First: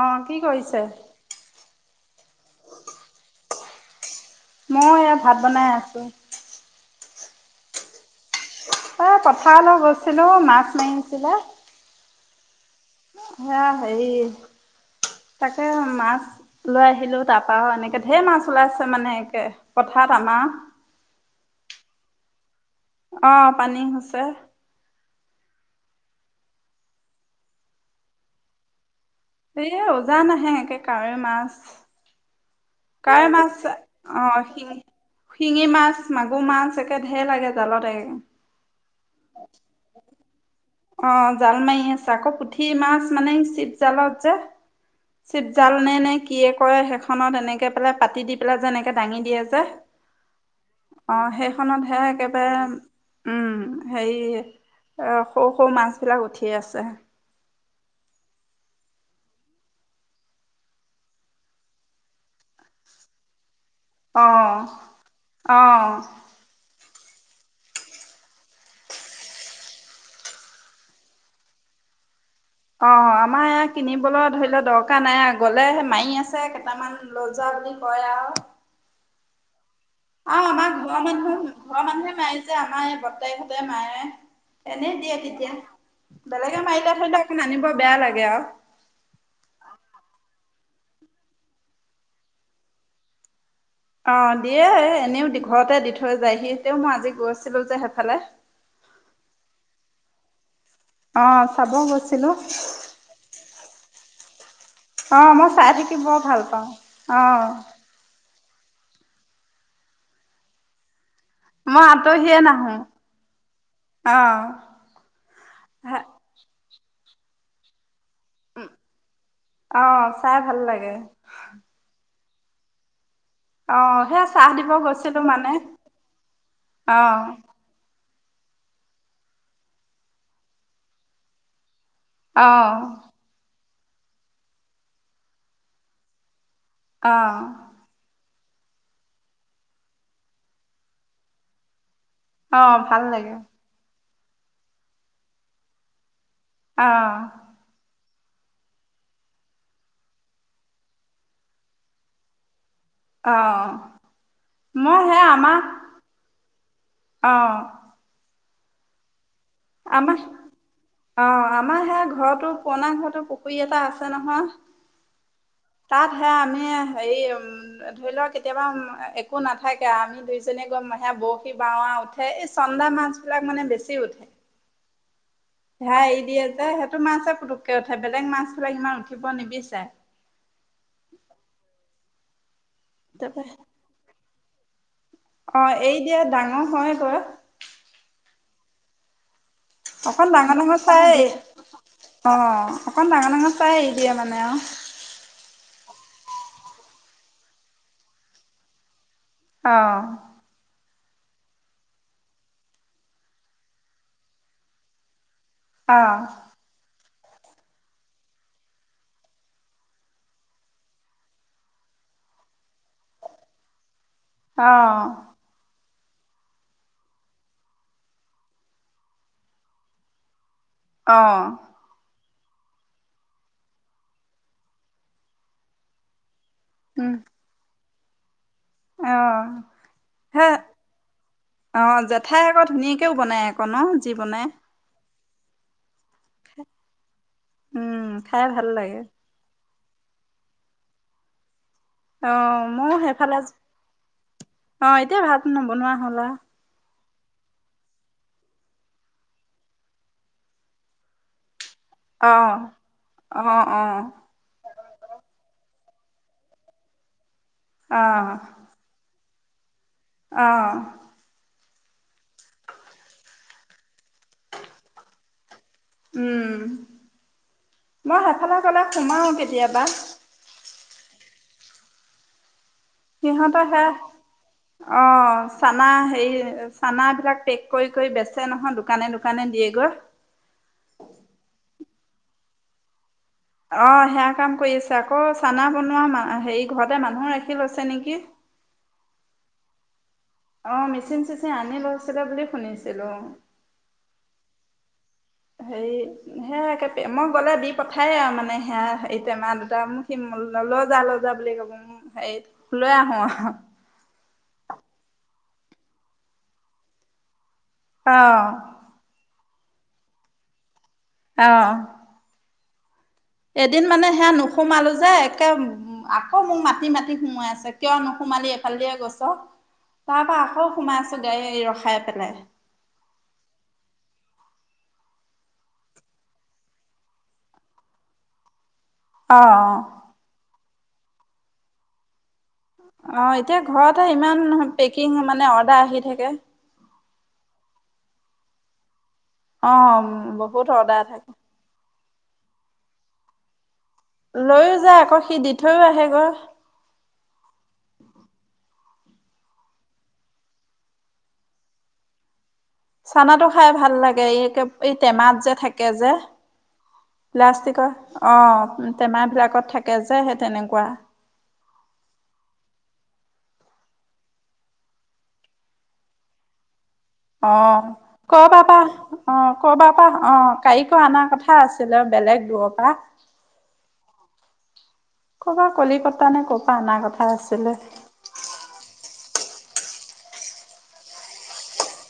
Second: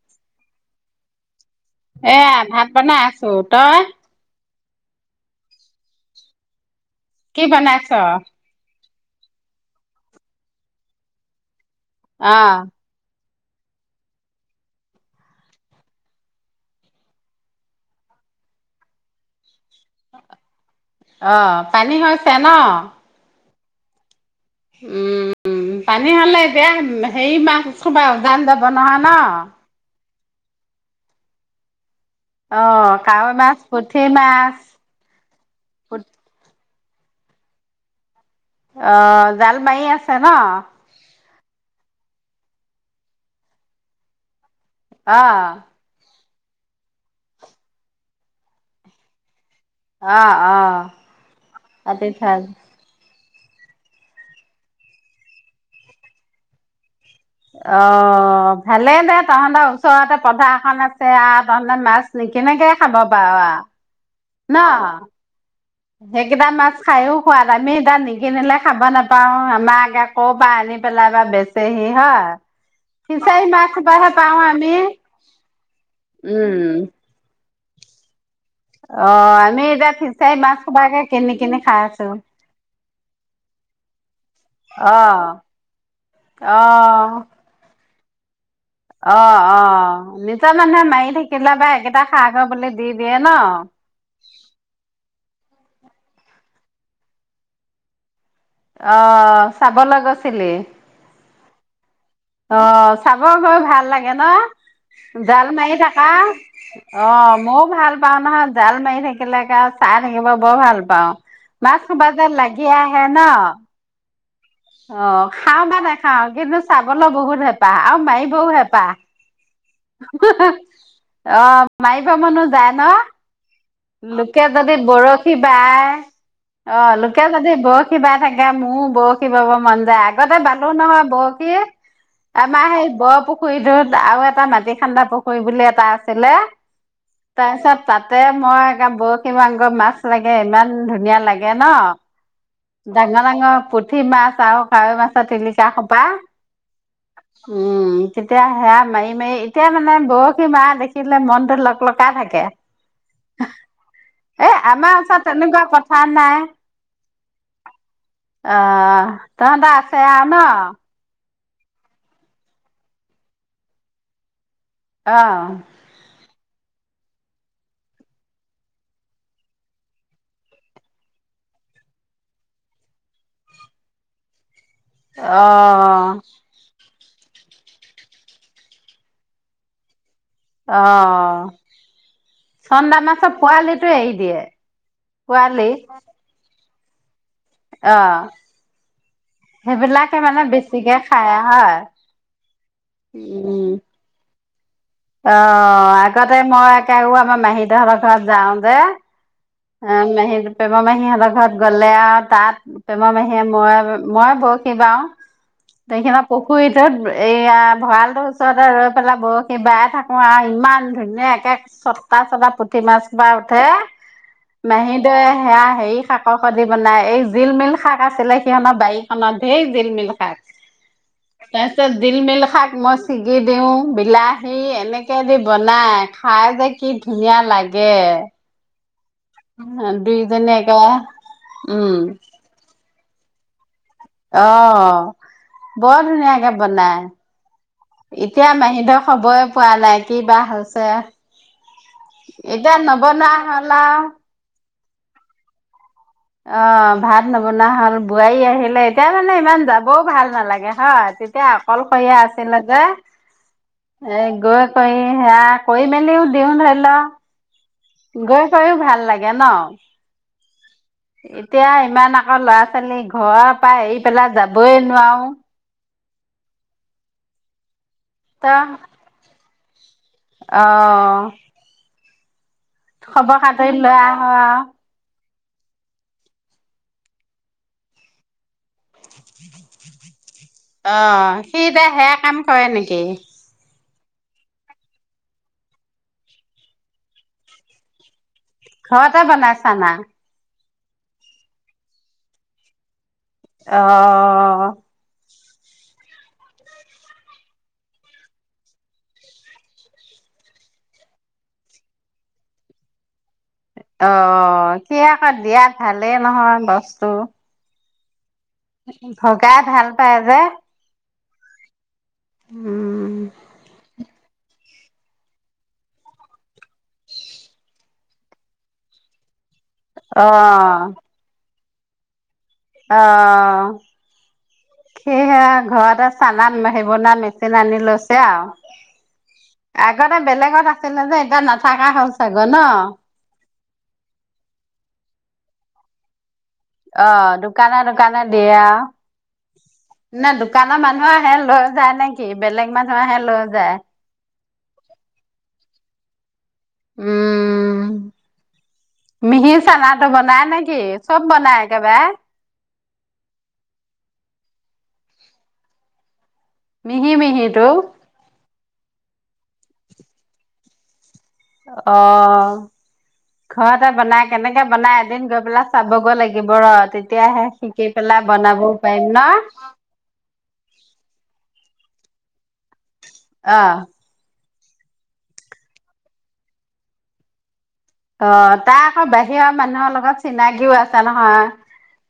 অ' কি কৰিছে? এয়া ভাত বনাই আছো, তই? মই এ ভাত বনাই আছো। কি বানাইছ? অ' পথাৰলৈ গৈছিলো মাছ মাৰিছিলো অ' এয়া হেৰি তাকে মাছ লৈ আহিলো তাৰপা এনেকে ধেৰ মাছ ওলাইছে মানে একে। পথাৰত আমাৰ। অ' পানী হৈ ছেন অ' পানী হৈছে উম উম পানী হ'লে এতিয়া হেৰি মাছ সোপা উজান যাব নহয়। ন এই উজান আহে এনেকে কাৱৈ মাছ অ কাৱৈ মাছ পুঠি অ মাছ শি শিঙি মাছ মাগুৰ মাছ এ ঢেৰ লাগে জালত একদম। অ' জাল মাৰি আছে ন? অ জাল মাৰি আছে আকৌ পুঠি মাছ মানে চিপ জালত যে অ চি জাল নে নে কি কিয় কয় সেইখনত এনেকে পেলাই পাতি দি পেলাই যে এনেকে দাঙি দিয়ে যে অ অ সেইখনতহে পাতি থৈ একেবাৰে উম হেৰি অ' সৰু সৰু মাছবিলাক উঠিয়ে আছে। অ' ভালেই দে তহ'তৰ ওচৰতে পথাৰ খন আছে আৰু তহ'তে মাছ নিকিনেকে খাব পাৰ আৰু। অ' অ' হেইকেতা ম মাছ খাইাওঁ সোৱাদ, আমি এতিয়া নিকিনিলে খাব নাপাওঁ। আমাৰ আগে আকৌ পৰা আনি পেলাই বা বেচেহি হয়। অ' ফিচাৰী আমাৰ ইয়া মাছ সোপাহে কিনিবলৈ পাওঁ ধৰি লও আমি দৰকাৰ নাই। গ'লে মাৰি আছে উম কেইটামান লৈ যোৱা বুলি কয় আৰু অ', আমি এটিয়া আৰু আমাৰ ঘৰৰ মানুহ, ঘৰৰ আছো মানুহে মাৰেযে আমাৰ এই বৰ্তাকহঁতে মায়ে, এনেই দিয়ে অ' তেতিয়া। বেলেগে মাৰিলে অ' ধৰিলেক অকণ আনিব বেয়া লাগে। গে আও। তা মানুহে মাৰি থাকিলে বা একেইটা খা গৈ বুলি দি দিয়ে ন। অ', দিয়ে এনেও ঘৰতে দি থৈ যায়হি, তেও মই আজি গৈ আছিলো যে সেইফালে। অ' চাবলৈ গৈছিলি? অ, চাব গৈছ অ', চাব গৈ ভাল লাগে ন? অ জাল মই চাই মাৰি থাকি থাকা। বৰ ভাল পাওঁ অ', মইও ভাল পাওঁ নহয়। জাল মাৰি থাকিলে একা চাই থাকিব বৰ ভাল পাওঁ। মাছ মই সোপা যে আঁতহিয়ে লাগি নাহো আহে ন অ', খাও বা নাখাও, কিন্তু চাব মোৰো বহুত হেপাহ আউ [unintelligible] হেঁপাহ, অ চাই ভাল লাগে অ, মাই কিবা মানুহ যায় ন? অ সেই লোকে চাহ দিব যদি গৈছিলো বৰশী মানে বাই, অ, লোকে যদি বৰশী বাই থাকে কে মোৰো বৰশী বাব মন যায়, আগতে বান্ধু নহয় বৰশী অ আমাৰ সেই বৰ পুখুৰীটোত আৰু এটা মাটি খান্দা পুখুৰী বুলি এটা আছিলে। অ তাৰপিছত তাতে মই একে বৰশী [unintelligible] মাছ লাগে ইমান ধুনীয়া লাগে ন'। অ ভাল ডাঙৰ লাগে ডাঙৰ পুঠ পুঠি মাছ আৰু কাৱৈ মাছৰ টিলিকা সোপা। অ উম, তেতিয়া সেয়া মাৰি-মাৰি এতিয়া মানে বৰশী মাৰা দেখিলে মনটো লক-লকাই থাকে। অ এ মই আমাৰ ওচৰত সেই আমাৰ তেনেকুৱা পথাৰ নাই। অ', অ', তহত আছে আমাৰ আৰু ন? অ, আমাৰ সেয়া ঘৰতো, পুৰণা ঘৰতো পুখুৰী এটা আছে নহয়। অ', তাত হে আমি হেৰি ধৰি লওক কেতিয়াবা একো নাথাকে আ, আমি দুইজনী গই সেয়া বৰশী বাও আৰু উঠে এই চন্দা মাছ বিলাক মানে বেছি উঠে। হেয়া অহ এৰি দিয়ে যে, সেইটো মাছে পুটোক কে উঠে। বেলেগ মাছবিলাক ইমান উঠিব নিবিচাৰে। অ'। চন্দা মাছৰ তাপা পোৱালিটো এৰি দিয়ে। পোৱালি অ', এই দিয়া, ডাঙৰ হয় কৰা অ'। সেইবিলাকে অকণ মানে ডাঙৰ-ডাঙৰ বেছিকে চাই, খায় হয়। অ', অকণ ডাঙৰ-ডাঙৰ উম চাই এৰি দিয়ে, মানে, আৰু অ', আগতে মই একে, উ, আমাৰ মাহী-দেউহঁতৰ ঘৰত যাওঁ যে অ [unintelligible] সিহঁতৰ ঘৰত গ'লে, আৰু, তাত, প্ৰেমা মাহীয়ে, মই, মই, বৰশী বাওঁ সেই, অ', সিহঁতৰ পুখুৰীটোত এইয়া, ভঁৰালটোৰ ওচৰতে ৰৈ পেলাই বৰশী বাই থাকোঁ আৰু ইমান ধুনীয়া একে চটা-চটা পুঠি মাছ সোপা উঠে অ', মাহী-দেউয়ে সেইয়া হেৰি শাকৰ সৈতে বনায়। এই জিলমিল শাক আছিলে সিহঁতৰ বাৰীখনত, ধেৰ জিলমিল শাক। অ', তাৰপিছত জিলমিল শাক মই ছিগি দিওঁ, বিলাহী, এনেকে দি বনায়। খাই যে কি উম, ধুনীয়া লাগ গে অ', হে দুইজনীয়ে একেবাৰে, উম কেও বনাই আক ন যি বনাই। অ'। বৰ ধুনীয়াকে উম বনায়। খাই এতিয়া ভাল লাগে মাহী-দেউৰ খবৰে পোৱা নাই। কি বা হৈছে অ এতিয়া ময়ো নবনোৱা সেইফালে হ'ল আৰু। অ', এতিয়া ভাত নবনোৱা হ'লা অ', ভাত নবনোৱা হ'ল। বোৱাৰী আহিলে, এতিয়া মানে ইমান যাবওঁ ভাল নালাগে, হয়, তেতিয়া অকলশৰীয়া অ আছিলে যে, অ অ এ গৈ কৰি সেইয়া কৰি মেলিওঁ দিওঁ ধৰি ল অ গৈ কৰিওঁ ভাল লাগে। লাগে ন। অ'। এতিয়া ইমান আকৌ ল'ৰা ছোৱালী ঘৰৰ পৰা এৰি পেলাই যাবই নোৱাৰোঁ। উম। মই ত সেইফালে গ'লে সোমাও তেতি। কেতিয়াবা। অ' খবৰ সিহঁতৰ খাতৰি সে লৈ আহোঁ আৰু। অ চানা হে চানা বিলাক পেক কৰি কৰি বেচে নহয়। দোকানে দোকানে দিয়েগৈ অ' সেই সেয়া কাম কৰে নেকি। অ 'সেয়া কাম কৰি আছে আকৌ চানা বনোৱা হেৰি ঘৰতে মানুহো ৰাখি লৈছে নেকি। ঘৰতে বনাই চানা। অ' মিচিন চিচিন আনি লৈছিলে বুলি শুনিছিলোঁ। অ' হেৰি সে মই গ'লে দি পঠায়েই আৰু মানে সেয়া এইতেমা দুটা মোক সি ল যা ল যা বুলি কব মোক হে লৈ আহোঁ আৰু। অ'সি আকৌ দিয়াত ভালেই নহয় বস্তু। অ' [inaudible] তাই ভাল পাই যে। অ' উম এদিন মানে হেনো। নোসোমালো যে একে আকৌ মোক মাতি মাতি সোমাই ছে কিয় নোসোমালি এইফালে দিয়ে গৈছ। তাৰ অ পৰা আকৌ সোমাইছোঁ গে গাড়ী ৰখা। খাই পেলাই। অ' সেইহে ঘৰতে চানা বনা মেচিন আনি লৈছে আৰু। অ' অ' আগতে বেলেগত। আছিলে যে এবাৰ নাথাকা হ'ল চাগে। [inaudible] অ' এতিয়া ঘৰতে ইমান পেকিং মানে অৰ্ডাৰ আহি থাকে। অ 'দোকানে দোকানে দিয়া। অ' নে বহুত দোকানৰ অৰ্ডাৰ মানুহ থাকে আহে লৈ যায় নে। কি বেলেগ মানুহ আহে লৈ যায়। লৈয়ও যায় আকৌ সি দি থৈও আহে গৈ। উম মিহি চানাটো বনাই নেকি চব বনাই একেবাৰে। চানাটো খাই ভাল লাগে এই এই টেমাত যে থাকে যে। মিহি মিহিটো প্লাষ্টিকৰ অ'। টেমা বিলাকত থাকে যে সেই তেনেকুৱা। অ 'ঘৰতে বনাই কেনেকে বনাই এদিন গৈ পেলাই চাবগৈ লাগিব ৰ। তেতিয়াহে শিকি অ' পেলাই ক বনাবও বাবা পাৰিম ন অ ক বাপা অ' কাৰিকো অনা কথা আছে। আছিলে বেলেগ দূৰৰ পৰা। অহ', ক'ব কলিকতা নে ক'ব পৰা এনা কথা আছিলে। অ, তাৰ আকৌ বাহিৰৰ মানুহৰ লগত চিনাকিও আছে নহয়।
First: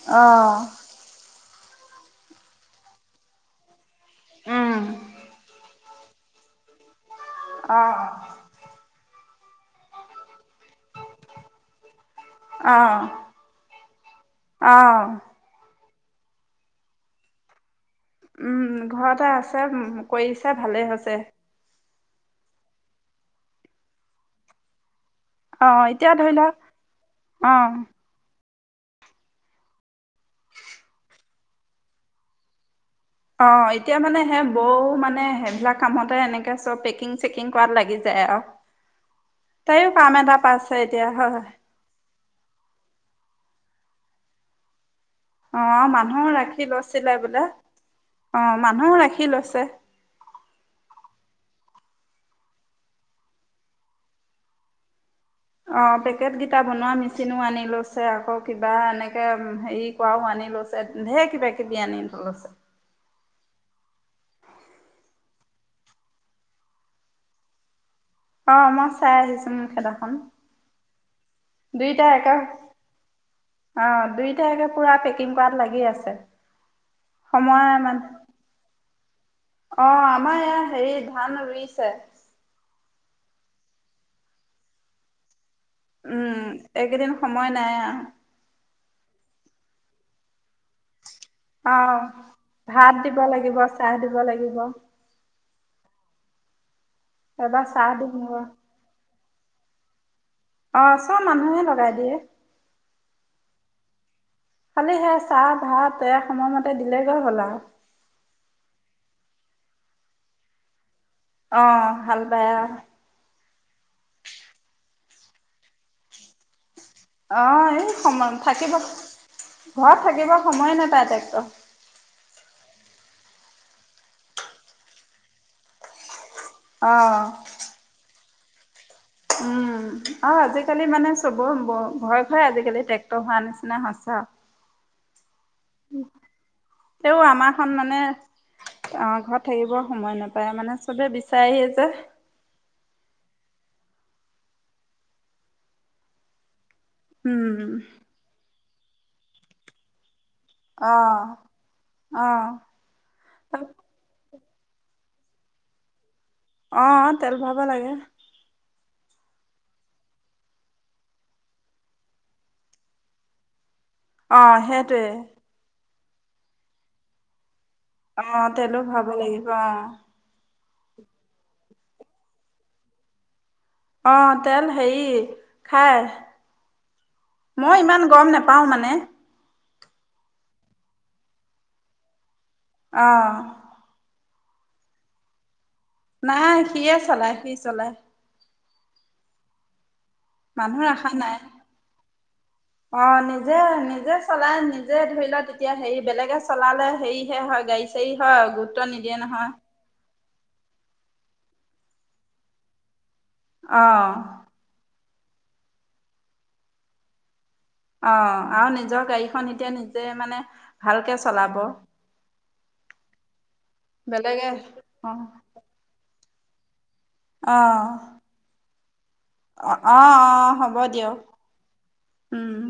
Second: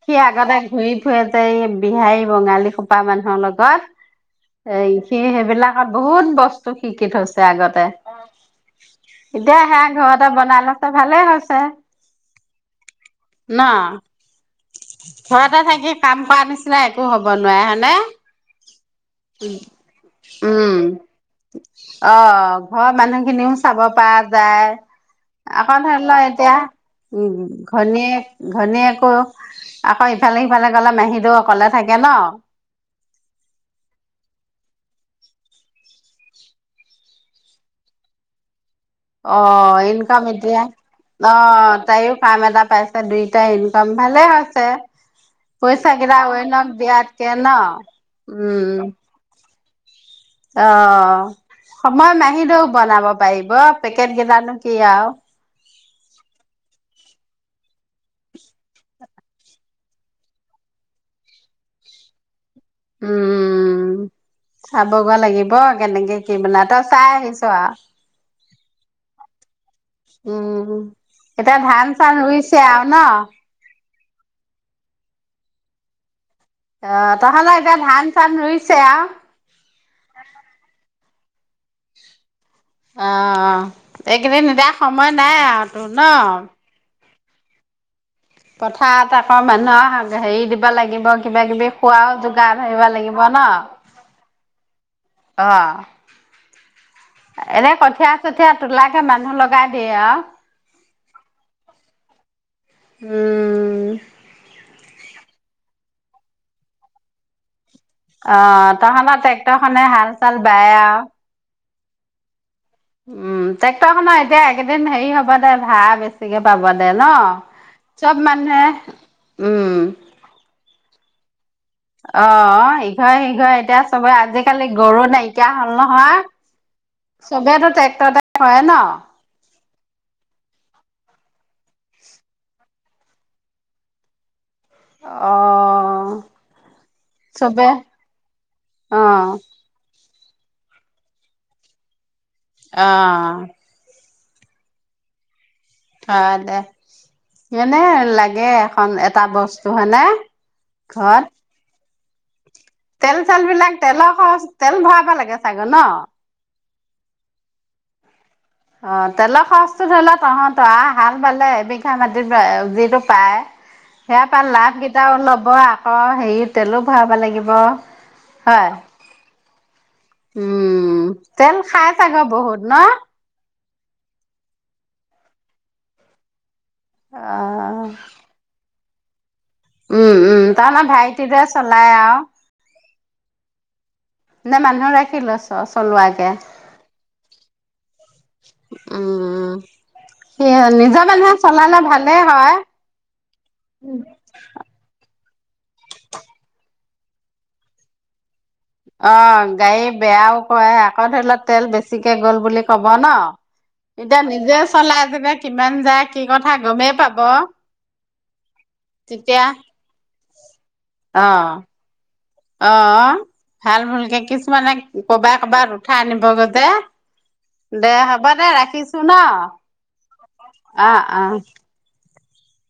সি অ আগতে ঘূৰি ফুৰে বিহাৰী বঙালী খোপা মানুহৰ লগত উম এই সি সেইবিলাক আৰু বহুত বস্তু শিকি থৈছে। অ আগতে ', এতিয়া আহে ঘৰতে বনাই ল ত ভালে হৈছে। অ। ন। অ ভয় এটা থাকি কাম কৰা নিচিনা একো হ'ব নোৱাৰে হয়নে? উম, ঘৰতে আছে উম কৰিছে উম ভালে হৈছে। অ ঘৰৰ মানুহখিনিও চাব পাৰা যায়। আকৌ ধৰি ল এতিয়া উম অ ঘৈনীয়েক ঘৈনীয়েকো আকৌ ইফালে সিফালে গলে মেহিটো অকলে থাকে ন? অ এতিয়া মানে সেই বৌ মানে সেইবিলাক কামতে এনেকে চব পেকিং - চেকিং কৰাত লাগি যায় আৰু। অ তাইও কাম ইনকাম এটা এতিয়া, পাইছে এতিয়া অ হয় তাই ফাৰ্ম এটা পাইছে দুইটা ইনকাম ভালে হৈছে। অ পইচা কেইটা মানুহ অইনক ৰাখি লৈছিলে দিয়াতকে বোলে, ন অ উম মানুহ ৰাখি লৈছে। অ, সময় মাহিদেও বনাব পাৰিব, পেকেট কেইটানো কি আৰু। অ পেকেটগিটা বনোৱা মেচিনো আনি লৈছে আকৌ কিবা এনেকে উম হেৰি কৰাও আনি লৈছে, ঢেৰ কিবা - কিবি আনি লৈছে। উম, চাবগৈ লাগিব কেনেকে কি বনাই তই চাই আহিছ? অ মই চাই আহিছো মোৰ খেদাখন উম এতিয়া ধান - চান ৰুইছে আৰু ন? অঁ দুই একে পুৰা পেকিং কৰাত লাগি আছে, আহ তাহলে সময় এতিয়া মানে ধান ৰুইছে আৰু,, অ আমাৰ ইয়াত হেৰি ধান ৰুইছে,, অ এইকেইদিন নিদা সময় নাই আৰু তোৰ ন উম এইকিদিন - - সময় নাই আৰু, কথাত আকৌ মানুহক হেৰি দিব লাগিব। কিবা কিবি অ খোৱাও যোগাৰ ধৰিব ভাত দিব লাগিব চাহ দিব লাগিব, অঁ এবাৰ এনে চাহ কঠিয়া দিম ৰ চঠীয়া তোলাকে মানুহ লগ চাহ দিয়ে আৰু। অ' চব মানুহে লগাই দিয়ে। উম খালি সেই চাহ ভাত এয়া সময় মতে দিলে গৈ হ'ল আৰু। অ' তহ'তৰ ট্ৰেক্টৰ খনে হাল চাল বাই আৰু। অঁ হাল বায় আৰু। উম ট্ৰেক্টৰ খনৰ এতিয়া একেইদিন হেৰি হ'ব দে ভা়ঢ়া বেছিকে পাব দে। ন? অ' এই চব সময় মানুহে থাকিব উম। ঘৰত থাকিব সময়ে নাপাই টেক্টৰ। অ' সিঘৰ সিঘৰ এতিয়া চবে আজিকালি গৰু নাইকিয়া হ'ল নহয়। অ চবেইটো ট্ৰেক্টৰ এটা হয় ন। উম আৰু আজিকালি মানে চবৰ ঘৰে ঘৰে আজিকালি ট্ৰেক্টৰ হোৱা নিচিনা হৈছে। অ' তেওঁ আমাৰ চবে খন মানে আহ অ' ঘৰত থাকিবৰ সময় নাপায়। পায় মানে চবে বিচাৰিয়ে যে। অ' থ দে। উম যেনে লাগে। এটা বস্তু হয়নে? আহ। ঘৰত? অহ। তেল, চেল বিলাক তেলৰ খৰচ তেল ভৰাবা লাগে চাগে ন? অহ, তেল ভৰাব লাগে। অহ, তেলৰ খৰচটো ধৰি লোৱা তহঁত। হাল বালে এবিঘা মাটিত যিটো পায় সেয়া পাৰ অ', লাভ সেইটোৱে কেইটা ল'ব অঁহ, হেৰি তেলো ভৰাব লাগিব অহ, হয় তেলো ভৰাব লাগিব অঁহ '। উম, তেল খাই চাগে বহুত ন? অহ, তেল হেৰি অ খাই মই ইমান গম নাপাওঁ মানে উম, উম, তাৰমানে আমাৰ ভাইটি টোয়ে চলাই আৰু। আহ'। নে মানুহ ৰাখি লৈছে। নাই, সিয়ে চলায় সি চলায়। উম। সি মানুহ নিজৰ ৰখা মানুহে নাই? চলালে ভালেই হয় অ' নিজে নিজে চলাই নিজে ধৰি ল তেতিয়া হেৰি বেলেগে চলালে হেৰি হে হয় গাড়ী চাড়ী হয়। অ নিদিয়ে নহয় গাড়ী বেয়াও কয় আকৌ ধৰি লওঁক তেল বেছিকে গ'ল বুলি ক'ব ন? অ', এতিয়া নিজে চলাই তেতিয়া কিমান যায় কি কথা গমেই পাব। অ। আৰু নিজৰ গাড়ীখন তেতিয়া এতিয়া নিজে মানে ভালকে অ চলাব অ ভাল ভুলকে বেলেগে কিছুমানে অ'। কবাই কবাত উঠাই আনিব গৈ। যে অঁ দে হ'ব দে ৰাখিছো ন অঁ অঁ হ'ব অ দিয়ক অ। উম।